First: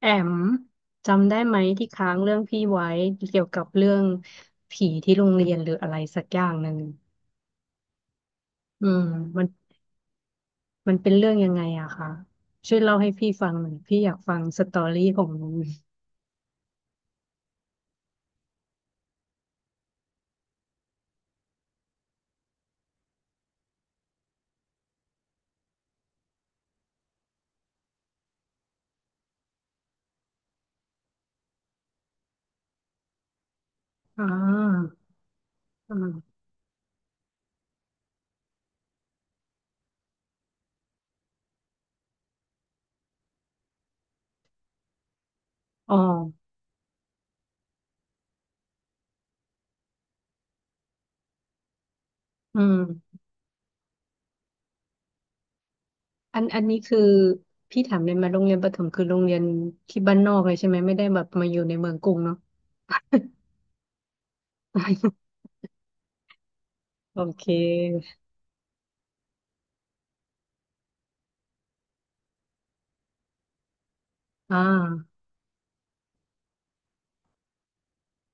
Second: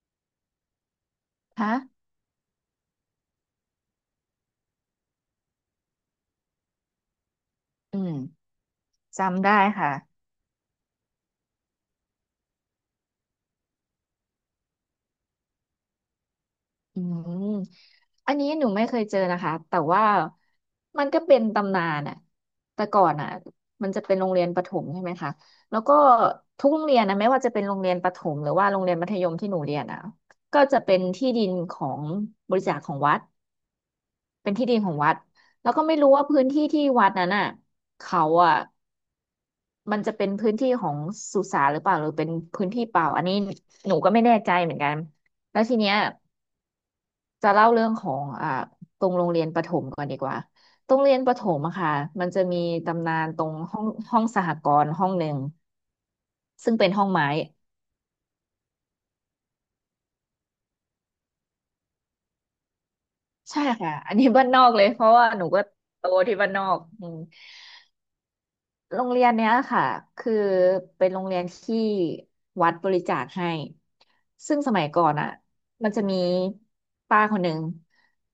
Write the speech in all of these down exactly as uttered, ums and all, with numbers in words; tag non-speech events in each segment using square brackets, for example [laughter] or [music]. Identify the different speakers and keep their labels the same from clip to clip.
Speaker 1: แอมจำได้ไหม
Speaker 2: ฮะ
Speaker 1: ที่ค้างเรื่องพี่ไว้เกี่ยวกับเรื่องผีที่โรงเรียนหรืออะไรสักอย่างหนึ่ง
Speaker 2: อืม
Speaker 1: อืมมั
Speaker 2: จำ
Speaker 1: น
Speaker 2: ได้ค่ะ
Speaker 1: มันเป็นเรื่องยังไงอะคะช่วยเล่าให้พี่ฟังหน่อยพี่อยากฟังสตอรี่ของมัน
Speaker 2: อืมอันนี้หนูไม่เคยเจอนะคะ แต่ว่ามันก็เป็นตำนานอะแต่ก่อนอะมันจะเป็นโรงเรียนประถมใช่ไหมคะแล้วก็ทุกโรงเรียนนะไม่ว่าจะเป็นโรงเรียนประถมหรือว่าโรงเรียนมัธยมที่หนูเรียนอะก็จะเป็นที่ดินของบริจาคของวัด
Speaker 1: อ่
Speaker 2: เป็นที่ดิน
Speaker 1: า
Speaker 2: ของวัด แล้วก็ไม่รู้ว่า
Speaker 1: อา
Speaker 2: พื้นที่ที่วัดนั้นอะเขาอะ มันจะเป็นพื้นที่ของสุสานหรือเปล่าหรือเป็นพื้นที่เปล่าอันนี้หนูก็ไม่แน่ใจเหมือนกันแล้วทีเนี้
Speaker 1: อ๋อ
Speaker 2: ยจะเล่าเรื่องของอ่าตรงโรงเรียนประถมก่อนดีกว่าโรงเรียนประถมอะค่ะมันจะมี
Speaker 1: อื
Speaker 2: ตำนา
Speaker 1: ม
Speaker 2: นตรงห้องห้องสหกรณ์ห้องหนึ่ง
Speaker 1: อันอัน
Speaker 2: ซึ่ง
Speaker 1: นี้
Speaker 2: เป็น
Speaker 1: คือ
Speaker 2: ห้องไม้
Speaker 1: พี่ถามเลยมาโรงเรียนประถมคือโรงเรียนที่บ้านนอกเลยใช่ไหมไม่ได้แบบมาอยู่ในเมืองกรุงเนาะ
Speaker 2: ใช่ค่ะอันนี้บ้านนอกเลยเพราะว่าห
Speaker 1: [laughs]
Speaker 2: นูก็โตที่บ้านนอกอืม
Speaker 1: โอเค
Speaker 2: โรงเรียนเนี้ยค่ะคือเป็นโรงเรียนที่วัดบริจาคให้
Speaker 1: อ่
Speaker 2: ซึ่งสมัยก่อน
Speaker 1: า
Speaker 2: อ่ะมันจะมีป้าคนหนึ่ง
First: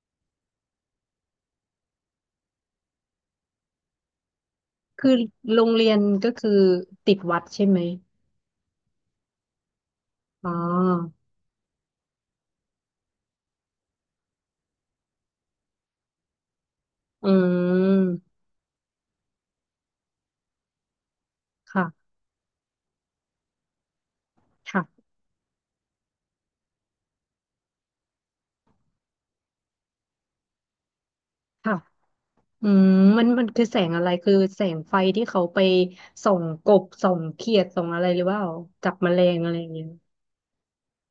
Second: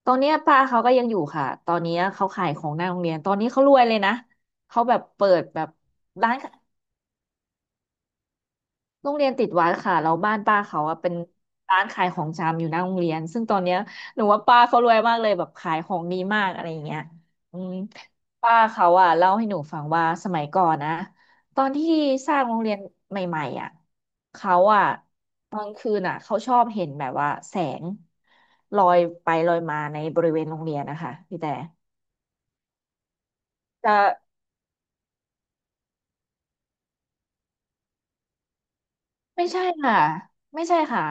Speaker 2: ตอนเนี้ยป้าเขาก็ยังอยู่ค่ะตอนเนี้ยเขาขายของหน้าโรงเรียนตอนนี้เขารวยเลยนะเขาแบบ
Speaker 1: คือ
Speaker 2: เปิด
Speaker 1: โร
Speaker 2: แบบ
Speaker 1: งเรียนก็
Speaker 2: ร้าน
Speaker 1: คือติดวัดใช่ไหม
Speaker 2: โรงเรียนติดวัดค่ะแล้วบ้าน
Speaker 1: อ๋
Speaker 2: ป้าเขาอะเป็
Speaker 1: อ
Speaker 2: นร้านขายของชำอยู่หน้าโรงเรียนซึ่งตอนเนี้ยหนูว่าป้าเขารวยมากเลยแบบขายของดีมากอะไรอย่างเงี้ย
Speaker 1: อื
Speaker 2: อืม
Speaker 1: ม
Speaker 2: ป้าเขาอะเล่าให้หนูฟังว่าสมัยก่อนนะตอนที่
Speaker 1: ค่ะ
Speaker 2: สร้างโรงเรียนใหม่ๆอะเขาอะ
Speaker 1: ค่ะ
Speaker 2: ตอนคืนอะเขาชอบเห็นแบบว่าแสงลอยไปลอยมาในบริเวณโรงเรียนนะคะพี่แต่
Speaker 1: ค่ะอืมมันมันคือแสง
Speaker 2: จะ
Speaker 1: อะไร คือแสงไฟที่เขาไปส่องกบ ส่องเขียดส่องอะไรหรือเปล่าจับแมลง
Speaker 2: ไม่
Speaker 1: อะไร
Speaker 2: ใช่
Speaker 1: อย่างเงี้ย
Speaker 2: ค่ะ ไม่ใช่ค่ะ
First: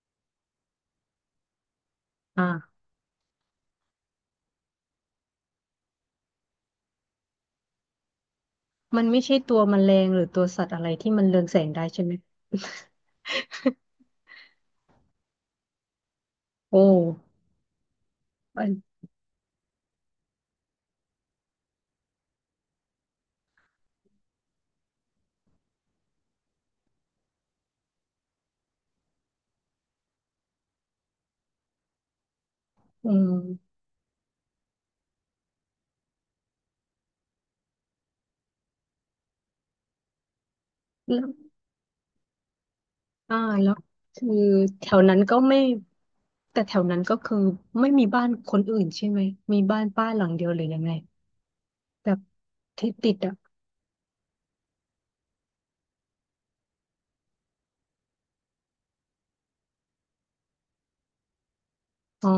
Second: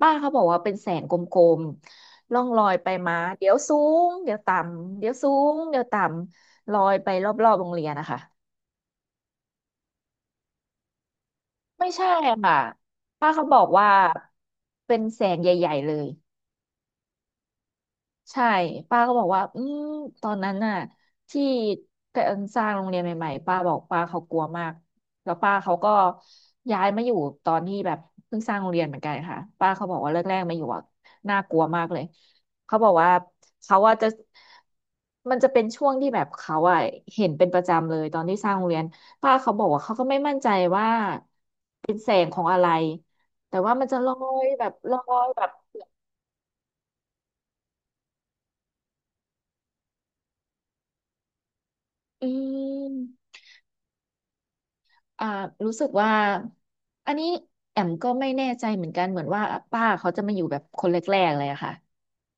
Speaker 2: ป้าเขาบอกว่าเป็นแสงกลมๆล่องลอ
Speaker 1: อ่า
Speaker 2: ยไปมาเดี๋ยวสูงเดี๋ยวต่ำเดี๋ยวสูงเดี๋ยวต่ำลอยไปรอบๆโรงเรียนนะคะ
Speaker 1: มันไม่ใช่ตัวแมลงหรือตัวสัตว์อะไรที่มันเรืองแสงได้
Speaker 2: ไม่
Speaker 1: ใช่
Speaker 2: ใช่
Speaker 1: ไหม
Speaker 2: ค่ะป้าเขาบอกว่า
Speaker 1: [laughs]
Speaker 2: เป็นแสงใหญ่ๆเลย
Speaker 1: โอ้
Speaker 2: ใช่
Speaker 1: อัน
Speaker 2: ป้าก็บอกว่าอืมตอนนั้นน่ะที่การสร้างโรงเรียนใหม่ๆป้าบอกป้าเขากลัวมากแล้วป้าเขาก็ย้ายมาอยู่ตอนที่แบบเพิ่งสร้างโรงเรียนเหมือนกันค่ะป้าเขาบอกว่าแรกๆมาอยู่อ่ะน่ากลัวมากเลยเขาบอก
Speaker 1: อื
Speaker 2: ว่า
Speaker 1: ม
Speaker 2: เขาว่าจะมันจะเป็นช่วงที่แบบเขาอ่ะเห็นเป็นประจำเลยตอนที่สร้างโรงเรียนป้าเขาบอกว่าเขาก็ไม่มั่นใจว่า
Speaker 1: แล้วอ่า
Speaker 2: แต่
Speaker 1: แล้
Speaker 2: ว่า
Speaker 1: ว
Speaker 2: มันจะลอ
Speaker 1: คือ
Speaker 2: ยแบบ
Speaker 1: แถ
Speaker 2: ล
Speaker 1: ว
Speaker 2: อ
Speaker 1: นั้น
Speaker 2: ย
Speaker 1: ก็
Speaker 2: แบบ
Speaker 1: ไม่ แต่แถวนั้นก็คือไม่มีบ้านคนอื่นใช่ไหม มีบ้านป้าหลังเดียวหรือยังไงแบบ
Speaker 2: อื
Speaker 1: ที่ติดอ่ะ
Speaker 2: ม อ่ารู้สึกว่าอันนี้แอมก็ไม่แน่ใจเหมือนกัน เหมือนว่าป้าเขาจะมาอยู่แบบคนแรกๆเลยอะค่ะ
Speaker 1: อ๋อ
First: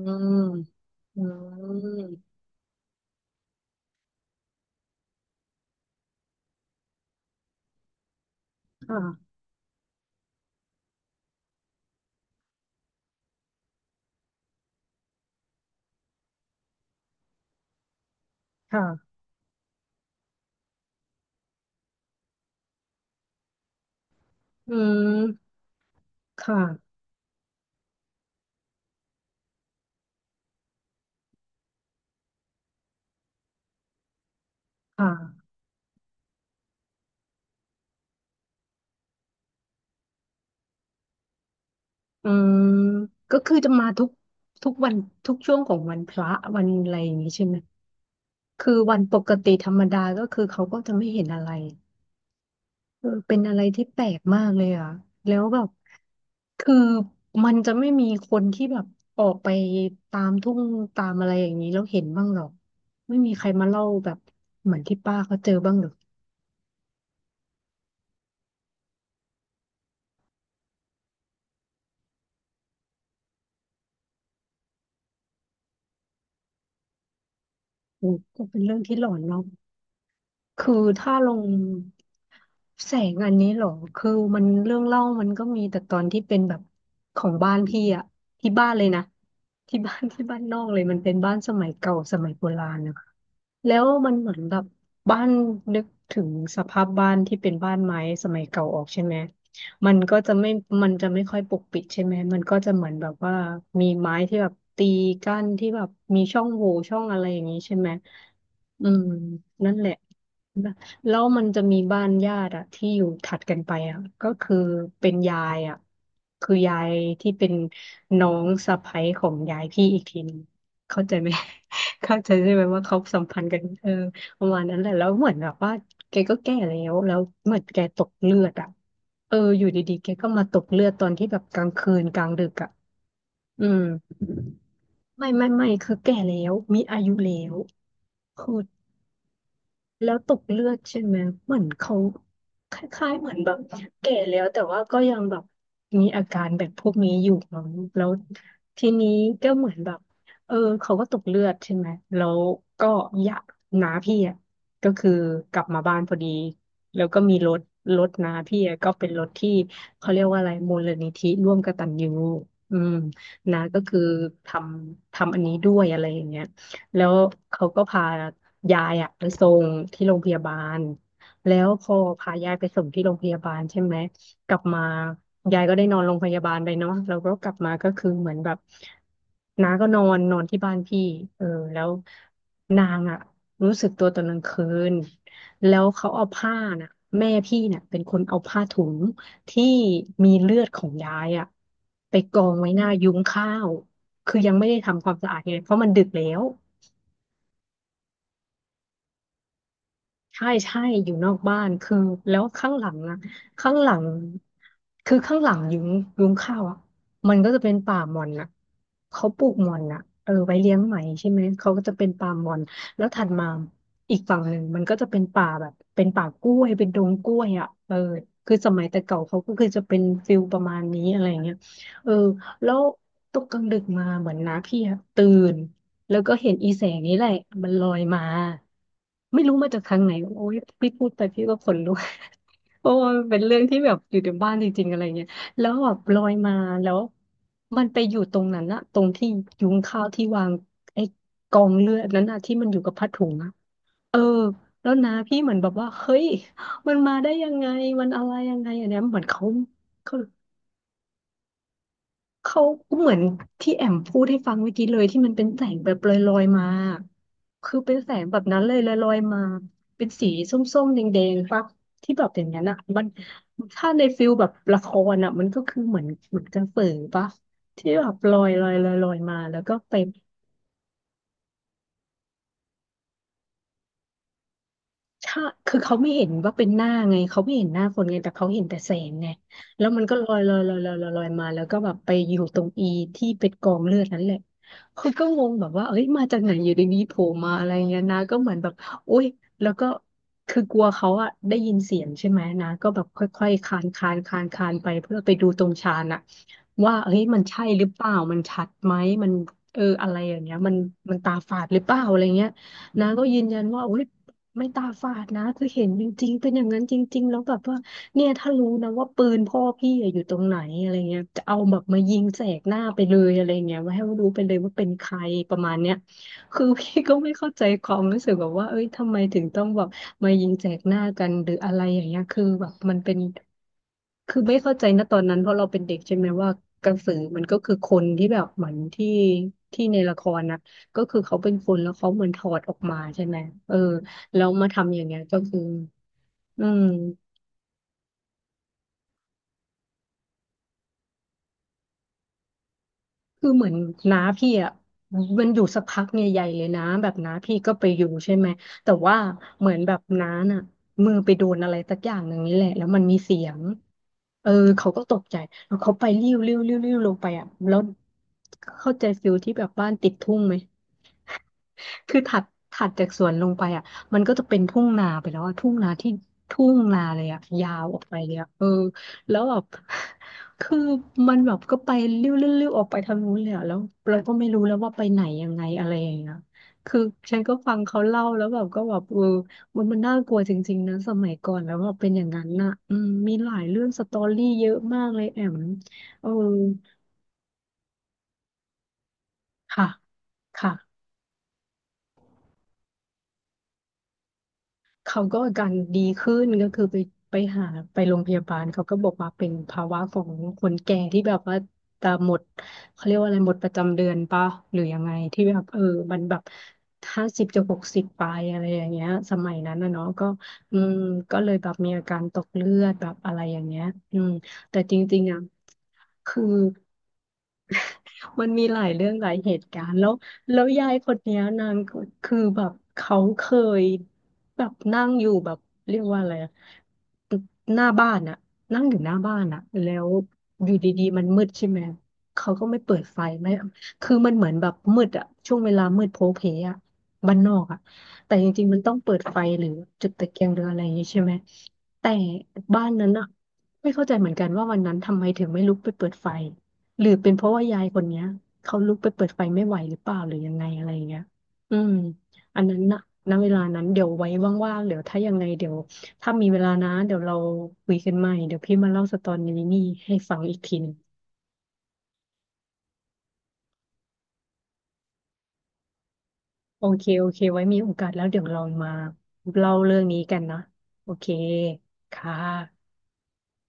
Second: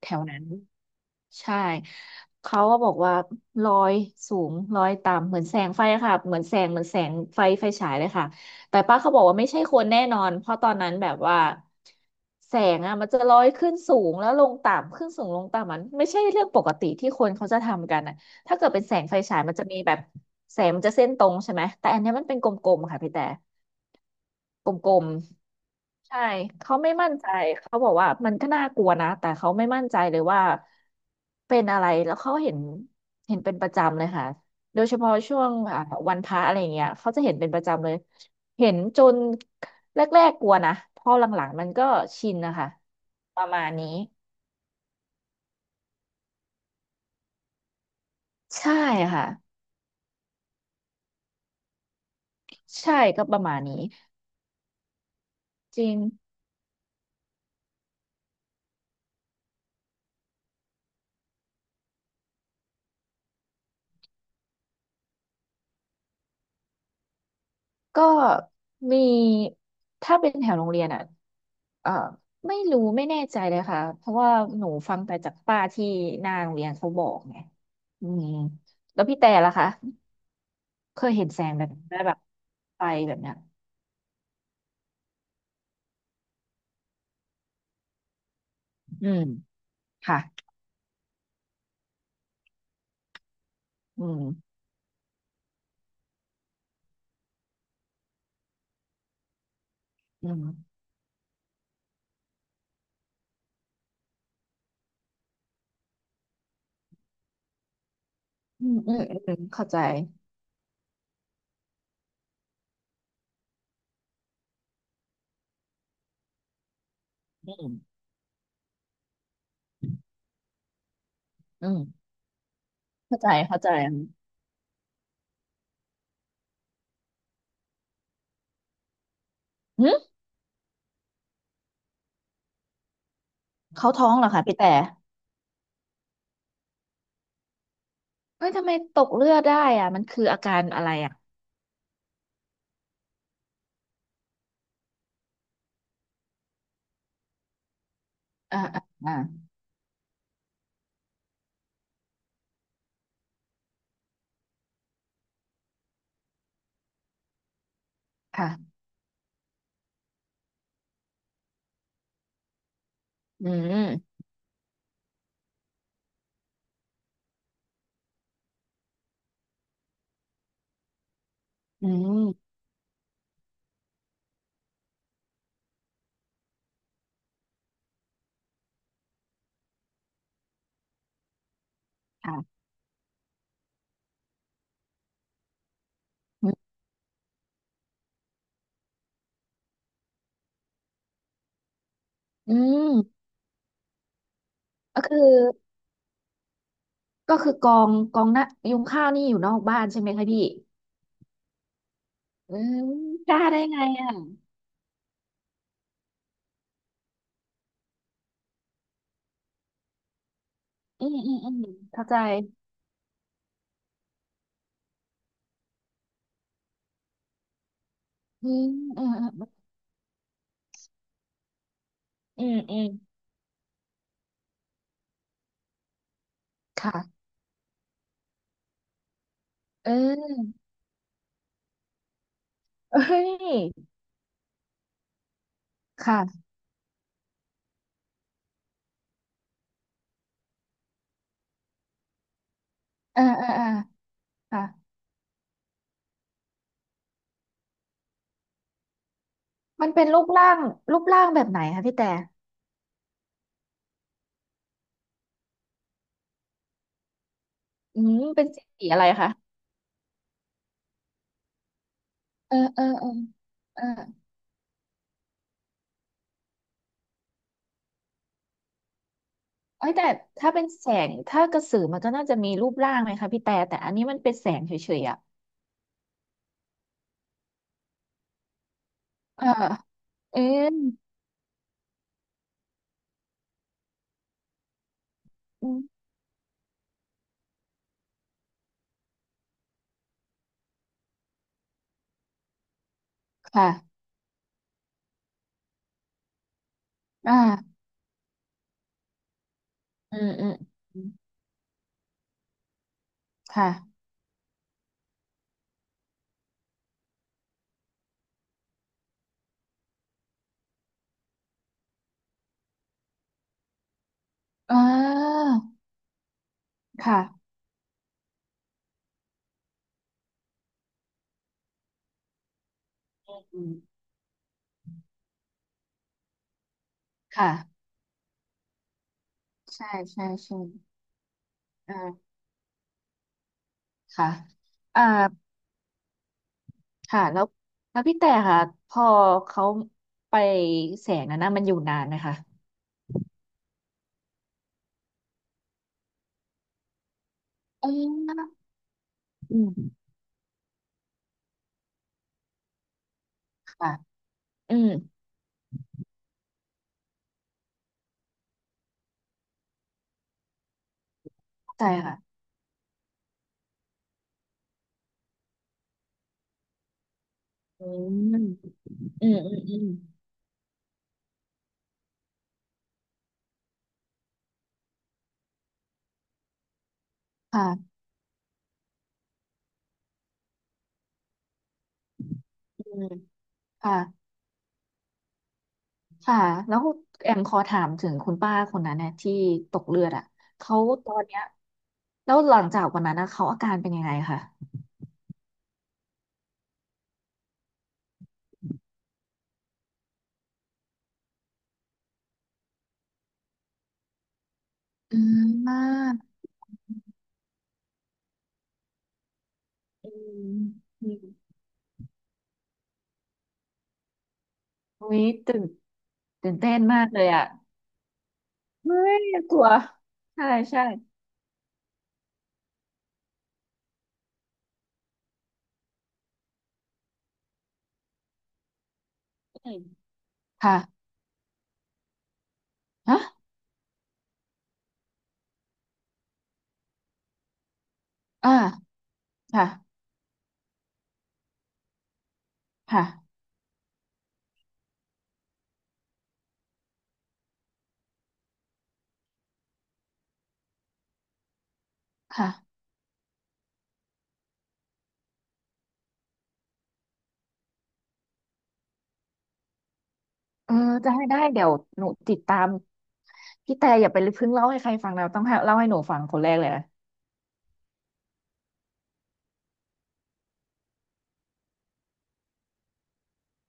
Speaker 2: แถวนั้น
Speaker 1: อื
Speaker 2: ใช่
Speaker 1: ม
Speaker 2: เขาก็บอกว่าลอยสูงลอยต่ำเหมือนแสงไฟอะค่ะเหมือนแสงเหมือนแสงไฟไฟฉายเลยค่ะแต่ป้าเขาบอก
Speaker 1: ค่ะ
Speaker 2: ว่าไม่ใช่คนแน่นอนเพราะตอนนั้นแบบว่าแสงอะมันจะลอยขึ้นสูงแล้วลงต่ำขึ้นสูงลงต่ำมันไม่ใช่เรื่องปกติที่คนเขาจะทำกันอะถ้าเกิดเป็นแสงไฟ
Speaker 1: ค่ะ
Speaker 2: ฉายมันจะมีแบบแสงมันจะเส้นตรงใช่ไหมแต่อันเนี้ยมันเป็นกลมๆค่ะพี่แต่ ก
Speaker 1: อื
Speaker 2: ลม
Speaker 1: ม
Speaker 2: ๆใช่
Speaker 1: ค
Speaker 2: เขาไม่
Speaker 1: ่ะ
Speaker 2: มั่นใจเขาบอกว่ามันก็น่ากลัวนะแต่เขาไม่มั่นใจเลยว่าเป็นอะไรแล้วเขาเห็นเห็นเป็นประจำเลยค่ะโดยเฉพาะช่ว
Speaker 1: ค่ะ
Speaker 2: งอ่าวันพระอะไรเงี้ยเขาจะเห็นเป็นประจำเลยเห็นจนแรกๆกลัวนะพอหลังๆมันก็
Speaker 1: อื
Speaker 2: ชินนะ
Speaker 1: ม
Speaker 2: คะ
Speaker 1: ก็
Speaker 2: ประ
Speaker 1: คือ
Speaker 2: มา
Speaker 1: จะ
Speaker 2: ณ
Speaker 1: มา
Speaker 2: นี้
Speaker 1: ทุกทุกวันทุกช่วงของวันพระวันอะไรอย่างนี้ใช่ไหมคื
Speaker 2: ใช่
Speaker 1: อวันป
Speaker 2: ค่ะ
Speaker 1: กติธรรมดาก็คือเขาก็จะไม่เห็นอะไร
Speaker 2: ใช่
Speaker 1: เออ
Speaker 2: ก็ป
Speaker 1: เป็น
Speaker 2: ระมา
Speaker 1: อะไร
Speaker 2: ณนี้
Speaker 1: ที่แปลกมากเลยอ่ะแล้วแบบ
Speaker 2: จริง
Speaker 1: คือมันจะไม่มีคนที่แบบออกไปตามทุ่งตามอะไรอย่างนี้แล้วเห็นบ้างหรอกไม่มีใครมาเล่าแบบเหมือนที่ป้าเขาเจอบ้างหรอก
Speaker 2: ก็มีถ้าเป็นแถวโรงเรียนอ่ะ เออไม่รู้ไม่แน่ใจเลยค่ะเพราะว่าหนูฟังแต่จากป้าที่หน้าโรงเรียนเขาบอกไงอื
Speaker 1: โอ้
Speaker 2: ม
Speaker 1: ก็เป็นเรื่องที่
Speaker 2: แล้
Speaker 1: หล
Speaker 2: ว
Speaker 1: อ
Speaker 2: พี่
Speaker 1: น
Speaker 2: แต่
Speaker 1: เนาะ
Speaker 2: ล่ะคะ
Speaker 1: คือ
Speaker 2: เคย
Speaker 1: ถ้า
Speaker 2: เห็
Speaker 1: ล
Speaker 2: นแส
Speaker 1: ง
Speaker 2: งแบบได้แบบไฟ
Speaker 1: แส
Speaker 2: แบ
Speaker 1: ง
Speaker 2: บ
Speaker 1: อั
Speaker 2: เนี้
Speaker 1: น
Speaker 2: ย
Speaker 1: นี้เหรอ คือมันเรื่องเล่ามันก็มีแต่ตอนที่เป็นแบบของบ้านพี่อะที่บ้าน [laughs] เลยนะ
Speaker 2: อืม
Speaker 1: ที่บ้าน
Speaker 2: ค่ะ
Speaker 1: ที่บ้านนอกเลยมันเป็นบ้านสมัยเก่าสมัยโบราณนะ แล้ว
Speaker 2: อื
Speaker 1: มัน
Speaker 2: ม
Speaker 1: เหมือนแบบบ้านนึกถึงสภาพบ้านที่เป็นบ้านไม้สมัยเก่าออกใช่ไหมมันก็
Speaker 2: อื
Speaker 1: จะ
Speaker 2: ม
Speaker 1: ไม่มันจะไม่ค่อยปกปิดใช่ไหมมันก็จะเหมือนแบบว่ามีไม้ที่แบบตีกั้นที่แบบมีช่องโหว่ช่องอะไรอย่างนี้ใช่ไหม
Speaker 2: อืม
Speaker 1: อื
Speaker 2: อืม
Speaker 1: ม
Speaker 2: อืมเข้า
Speaker 1: นั่น
Speaker 2: ใจ
Speaker 1: แหละแล้วมันจะมีบ้านญาติอะที่อยู่ถัดกันไปอะก็คือเป็นยายอะคือยายที่เป็
Speaker 2: อื
Speaker 1: น
Speaker 2: ม
Speaker 1: น้องสะใภ้ของยายพี่อีกทีหนึงเข้าใจไหม
Speaker 2: อืม
Speaker 1: เข้าใจใช่ไหมว่าเขาสั
Speaker 2: เข้า
Speaker 1: ม
Speaker 2: ใจ
Speaker 1: พันธ์กั
Speaker 2: เข้า
Speaker 1: น
Speaker 2: ใจ
Speaker 1: เออประมาณนั้นแหละแล้วเหมือนแบบว่าแกก็แก่แล้วแล้วเหมือนแกตกเลือดอ่ะเอออยู่ดี
Speaker 2: หึ
Speaker 1: ๆแกก็มาตกเลือดตอนที่แบบกลางคืนกลางดึกอ่ะอืม
Speaker 2: เขาท้องเหรอคะพี่แต่
Speaker 1: ไม่ไม่ไม่คือแก่แล้วมีอายุแล้ว
Speaker 2: เอ้
Speaker 1: คื
Speaker 2: ย
Speaker 1: อ
Speaker 2: ทำไมตกเลือดได้อ่ะมัน
Speaker 1: แล้ว
Speaker 2: คือ
Speaker 1: ต
Speaker 2: อา
Speaker 1: ก
Speaker 2: กา
Speaker 1: เลื
Speaker 2: ร
Speaker 1: อด
Speaker 2: อะไร
Speaker 1: ใช่
Speaker 2: อ่ะ
Speaker 1: ไหมเหมือนเขาคล้ายๆเหมือนแบบแก่แล้วแต่ว่าก็ยังแบบมีอาการแบบพวกนี้อยู่มั้งแล้ว
Speaker 2: อ่าอ่า
Speaker 1: ทีนี้
Speaker 2: อ่า
Speaker 1: ก็เหมือนแบบเออเขาก็ตกเลือดใช่ไหมแล้วก็อยากน้าพี่อ่ะก็คือกลับมาบ้านพอดีแล้วก็มีรถรถน้าพี่อะ
Speaker 2: ค่ะ
Speaker 1: ก็เป็นรถที่เขาเรียกว่าอะไรมูลนิธิร่วมกตัญญูอืม
Speaker 2: อื
Speaker 1: นะก็คือ
Speaker 2: ม
Speaker 1: ทำทำอันนี้ด้วยอะไรอย่างเงี้ย แล้วเขาก็พายายอะไปส่งที่โรงพยาบาลแล้วพ
Speaker 2: อื
Speaker 1: อพายา
Speaker 2: ม
Speaker 1: ยไปส่งที่โรงพยาบาลใช่ไหมกลับมายายก็ได้นอนโรงพยาบาลไปเนาะแล้วก็กลับมาก็คือเหมือนแบบน้าก็นอนนอนที่บ้านพี่เออแล้ว
Speaker 2: ค่ะ
Speaker 1: นางอะรู้สึกตัวตอนกลางคืนแล้วเขาเอาผ้าน่ะแม่พี่น่ะเป็นคนเอาผ้าถุงที่มีเลือดของยายอะไปกอ
Speaker 2: อื
Speaker 1: งไว้หน้า
Speaker 2: ม
Speaker 1: ยุ้งข้าวคือยังไม่ได้
Speaker 2: ก็
Speaker 1: ทำความ
Speaker 2: คือ
Speaker 1: สะอาดเลยเพราะมันดึกแล้ว
Speaker 2: ก็คือกองกองน่ะยุงข้าวนี่อยู่นอกบ้านใช่ไหมคะพี่
Speaker 1: ใช่ใช่อยู่นอกบ้านคือแล้ว
Speaker 2: อื
Speaker 1: ข้าง
Speaker 2: ม
Speaker 1: หลังอะ
Speaker 2: กล้าได้
Speaker 1: ข้าง
Speaker 2: ไง
Speaker 1: หลัง
Speaker 2: อ่ะ
Speaker 1: คือข้างหลังยุ้งยุ้งข้าวอะมันก็จะเป็นป่าหม่อนอะเขาปลูกหม่อนอะเออไว้เลี้ยงไหม
Speaker 2: อืม
Speaker 1: ใช่
Speaker 2: อืม
Speaker 1: ไหม
Speaker 2: อืม
Speaker 1: เขาก็จะเป็
Speaker 2: เข้า
Speaker 1: น
Speaker 2: ใจ
Speaker 1: ป่าหม่อนแล้วถัดมาอีกฝั่งหนึ่งมันก็จะเป็นป่าแบบเป็นป่ากล้วยเป็นดงกล้วยอะเออ
Speaker 2: อื
Speaker 1: คือ
Speaker 2: ม
Speaker 1: สมัยแต่
Speaker 2: อืม
Speaker 1: เก่า
Speaker 2: อ
Speaker 1: เขา
Speaker 2: ื
Speaker 1: ก็คือจะเป็นฟิลประมาณนี้อะไรเงี้ยเออ
Speaker 2: ม
Speaker 1: แล้
Speaker 2: อื
Speaker 1: ว
Speaker 2: ม
Speaker 1: ตกกลางดึกมาเหมือนน้าพี่อะตื่น แล้วก็เห็นอีแสงนี้แห
Speaker 2: ค่ะ
Speaker 1: ละมันลอยมาไม่รู้มาจาก
Speaker 2: เ
Speaker 1: ทางไหนโอ้ย
Speaker 2: ออ
Speaker 1: พี่พูดไปพี่ก็ขนลุก [laughs] เพราะ
Speaker 2: เอ้
Speaker 1: ว่ามันเป็นเรื่องที่
Speaker 2: ย
Speaker 1: แบบอยู่ในบ้านจริงๆอะไรเงี้ยแล้วแบบลอย
Speaker 2: ค่ะ
Speaker 1: มาแล้วมันไปอยู่ตรงนั้นอะตรงที่ยุงข้าวที่วางไอ้กองเลือดนั้นอะที่มันอยู่กับผ้า
Speaker 2: เออ
Speaker 1: ถุง
Speaker 2: เออ
Speaker 1: อะ
Speaker 2: เออ
Speaker 1: เออ
Speaker 2: ค่ะ
Speaker 1: แล้วนะพี่เหมือนแบบว่าเฮ้ยมันมาได้ยังไงมันอะไรยังไงอันเนี้ยเหมือนเขา
Speaker 2: มันเป็นรูปร่างรูปร่างแบบไหนคะพี่แต่
Speaker 1: เขาเหมือนที่แอมพูดให้ฟังเมื่อกี้เลยที่มันเป็นแสงแบบลอยๆมาคือเป็น
Speaker 2: อื
Speaker 1: แส
Speaker 2: ม
Speaker 1: งแบ
Speaker 2: เป็
Speaker 1: บ
Speaker 2: น
Speaker 1: นั้
Speaker 2: ส
Speaker 1: นเลย
Speaker 2: ี
Speaker 1: ล
Speaker 2: อะไร
Speaker 1: อย
Speaker 2: คะ
Speaker 1: ๆมาเป็นสีส้มๆแดงๆปะที่แบบอย่าง
Speaker 2: เออ
Speaker 1: นั้นอ่ะ
Speaker 2: เออ
Speaker 1: มั
Speaker 2: เอ
Speaker 1: น
Speaker 2: อเออ
Speaker 1: ถ้าในฟิลแบบละครอ่ะมันก็คือเหมือนเหมือนกระสือปะที่แบบลอยลอยลอยลอยมาแล้วก็
Speaker 2: เอ้ย
Speaker 1: ไป
Speaker 2: แต่ถ้าเป็นแสงถ้ากระสือมันก็น่าจะมีรูปร่างไหมคะพี่แต่แต่อันนี้มันเป็นแสงเฉยๆอ่ะ
Speaker 1: ใช่คือเขาไม่เห็นว่าเป็นหน้าไงเขาไม่เห็นหน้าคนไงแต่เขาเห็นแต่แสงไง
Speaker 2: เออ
Speaker 1: แล้วมันก็ลอ
Speaker 2: เอ
Speaker 1: ย
Speaker 2: อ
Speaker 1: ลอยลอยลอยลอยลอยมาแล้วก็แบบไปอยู่ตรงอีที่เป็นกองเลือดนั่นแหละคือก็งงแบ
Speaker 2: อื
Speaker 1: บว่าเอ้
Speaker 2: ม
Speaker 1: ยมาจากไหนอยู่ดีๆโผล่มาอะไรเงี้ยนะก็เหมือนแบบโอ๊ยแล้วก็คือกลัวเขาอะได้ยินเสียงใช่ไหมนะก็แบบค่อยๆคลานค
Speaker 2: ค่ะ
Speaker 1: ลานคลานคลานไปเพื่อไปดูตรงชานอะว่าเอ้ยมันใช่
Speaker 2: อ่า
Speaker 1: หรือเปล่ามันชัดไหมมันเอออะ
Speaker 2: อื
Speaker 1: ไร
Speaker 2: ม
Speaker 1: อย่าง
Speaker 2: อื
Speaker 1: เงี้
Speaker 2: ม
Speaker 1: ยมัน
Speaker 2: อืม
Speaker 1: มันตาฝาดหรือเปล่าอะไรเงี้ยนะก็ยืนยันว่าโอ๊
Speaker 2: ค่ะ
Speaker 1: ย ไม่ตาฝาดนะคือเห็นจริงๆเป็นอย่างนั้นจริงๆแล้วแบบว่าเนี่ยถ้ารู้นะว่าปืนพ่อพี่อะอยู่ตรงไหนอะไรเงี้ยจะเอาแบบมายิงแสกหน้าไปเลยอะไรเงี้ยว่าให้รู้ไปเลยว่า
Speaker 2: อ่
Speaker 1: เป็นใคร
Speaker 2: า
Speaker 1: ประมาณเนี้ยคือพี่ก็ไม่
Speaker 2: ค่ะ
Speaker 1: เข้าใจความรู้สึกแบบว่าเอ้ยทำไมถึงต้องแบบมายิงแสกหน้ากันหรืออะไรอย่างเงี้ยคือแบบมันเป็น
Speaker 2: อืมอืม
Speaker 1: คือไม่เข้าใจนะตอนนั้นเพราะเราเป็นเด็กใช่ไหมว่ากระสือ
Speaker 2: ค
Speaker 1: มันก็คือค
Speaker 2: ่ะ
Speaker 1: นที่แบบเหมือนที่ที่
Speaker 2: ใช่
Speaker 1: ในละค
Speaker 2: ใช่
Speaker 1: ร
Speaker 2: ใช่
Speaker 1: นะก็คือเขาเป็นคนแล้วเขาเหมือ
Speaker 2: อ่า
Speaker 1: นถอดออกมาใช่ไหมเออ
Speaker 2: ค่ะ
Speaker 1: แล้วมาทำอ
Speaker 2: อ่า
Speaker 1: ย่างเงี้ยก็คืออืม
Speaker 2: ค่ะแล้วแล้วพี่แต่ค่ะพอเขาไปแสงนั้นนะมันอยู่นานไหมคะ
Speaker 1: คือเหมือนน้าพี่อ่ะมันอยู่สักพักเนี่ยใหญ่เลยนะแบบน้าพี่ก็
Speaker 2: เ
Speaker 1: ไปอยู่ใช่ไหม
Speaker 2: ออ
Speaker 1: แต่ว่า
Speaker 2: อื
Speaker 1: เหมือ
Speaker 2: ม
Speaker 1: นแบบน้าน่ะมือไปโดนอะไรสักอย่างหนึ่งนี่แหละแล้วมันมีเสียง
Speaker 2: ค่ะ
Speaker 1: เออ
Speaker 2: อืม
Speaker 1: เขาก็ตกใจแล้วเขาไปริ้วริ้วริ้วริ้วลงไปอ่ะแล้วเข้าใจฟิลที่แบบบ้านติดทุ่งไหม
Speaker 2: เข้าใจค่ะ
Speaker 1: คือถัดถัดจากสวนลงไปอ่ะมันก็จะเป็นทุ่งนาไปแล้วอ่ะทุ่งนาที่ทุ่งนาเลยอ่ะยาว
Speaker 2: อื
Speaker 1: ออกไปเล
Speaker 2: ม
Speaker 1: ยอ่ะเออ
Speaker 2: อืม
Speaker 1: แล้ว
Speaker 2: อื
Speaker 1: แบ
Speaker 2: ม
Speaker 1: บ
Speaker 2: อืม
Speaker 1: [laughs] คือมันแบบก็ไปเลี้ยวๆออกไปทางนู้นเลยอ่ะแล้วเราก็ไม่รู้แล้วว่าไปไหนยังไงอะไรอย่างเงี้ยคือฉันก็ฟัง
Speaker 2: ค่ะ
Speaker 1: เขาเล่าแล้วแบบก็แบบเออมันมันน่ากลัวจริงๆนะสมัยก่อนแล้วว่าเป็นอย่างนั้นน่ะ
Speaker 2: อื
Speaker 1: อื
Speaker 2: ม
Speaker 1: มมีหลายเรื่อง
Speaker 2: ค่ะ
Speaker 1: สตอรี่เยอะมากเลยแอมเออ
Speaker 2: ค่ะแล้วแอมขอถามถึงคุณป้าคนนั้นเนี่ยที่ต
Speaker 1: ค่ะ
Speaker 2: กเลือดอ่ะเขา
Speaker 1: ค่ะ
Speaker 2: ตอนเนี้ยแล้วหลังจากวันนั้นนะเขาอาการเป็นยังไงคะ
Speaker 1: เขาก็อาการดีขึ้นก็คือไปไปหาไปโรงพยาบาลเขาก็บอกว่าเป็นภาวะของคนแก่ที่แบบว่าตาหมดเขาเรียกว่าอะไรหมดประจำเดือนปะหรือยังไง
Speaker 2: อืม
Speaker 1: ที่แบบเอ
Speaker 2: มา
Speaker 1: อ
Speaker 2: ก
Speaker 1: มันแบบห้าสิบจะหกสิบไปอะไรอย่างเงี้ยสมัยนั้นนะเนาะ
Speaker 2: อื
Speaker 1: ก็
Speaker 2: ม
Speaker 1: อืม
Speaker 2: อื
Speaker 1: ก็
Speaker 2: ม
Speaker 1: เลยแบบมีอาการตกเลือดแบบอะไรอย่างเงี้ยอืมแต่จ
Speaker 2: อุ๊
Speaker 1: ริง
Speaker 2: ย
Speaker 1: ๆอ่ะ
Speaker 2: ตื่น
Speaker 1: คือ
Speaker 2: ตื่นเต้นมากเลยอ่ะ
Speaker 1: มันมีหลาย
Speaker 2: เฮ้
Speaker 1: เรื่องห
Speaker 2: ย
Speaker 1: ลายเห
Speaker 2: กลั
Speaker 1: ตุ
Speaker 2: ว
Speaker 1: การณ์แล้ว
Speaker 2: ใช่
Speaker 1: แล้ว
Speaker 2: ใช่
Speaker 1: ยายคนเนี้ยนางก็คือแบบเขาเคยแบบนั่งอยู่แบบเรียกว่าอะไรอะหน้าบ้านอะนั่งอยู่หน้าบ้านอะ
Speaker 2: อืม
Speaker 1: แล้วอ
Speaker 2: ค่ะ
Speaker 1: ยู่ดีๆมันมืดใช่ไหมเขาก็ไม่เปิด
Speaker 2: ฮะ
Speaker 1: ไฟไม่คือมันเหมือนแบบมืดอะช่วงเวลามืดโพลเพอะบ้านนอกอะแต่จ
Speaker 2: อ่า
Speaker 1: ริงๆมันต้องเปิดไฟหรือ
Speaker 2: ค่ะ
Speaker 1: จุดตะเกียงหรืออะไรอย่างงี้ใช่ไหมแต่บ้านนั้นอะ
Speaker 2: ค่ะ
Speaker 1: ไม่เข้าใจเหมือนกันว่าวันนั้นทำไมถึงไม่ลุกไปเปิดไฟ หรือเป็นเพราะว่ายายคนเนี้ยเขาลุกไปเปิดไฟไม่ไหวหรือเปล่าหรือยังไงอะไรอย่างเงี้ยอืมอันนั้
Speaker 2: ค่ะ
Speaker 1: นนะณเวลานั้นเดี๋ยวไว้ว่างๆเดี๋ยวถ้ายังไงเดี๋ยวถ้ามีเวลานะเดี๋ยวเราคุยกันใหม่เดี๋ยวพี่มาเล่าสตอรี่นี่ให้ฟังอีก
Speaker 2: เอ
Speaker 1: ที
Speaker 2: อ
Speaker 1: หนึง
Speaker 2: จะให้ได้เดี๋ยวหนูติดตามพี่แต่อย่าไปเพิ่งเล่าให้ใครฟังนะต้องให้เล่าให้หนูฟังคนแรกเลย
Speaker 1: โอ
Speaker 2: นะ
Speaker 1: เคโอเคไว้มีโอกาสแล้วเดี๋ยวเรามาเล่าเรื่องนี้กันนะโอเคค่ะ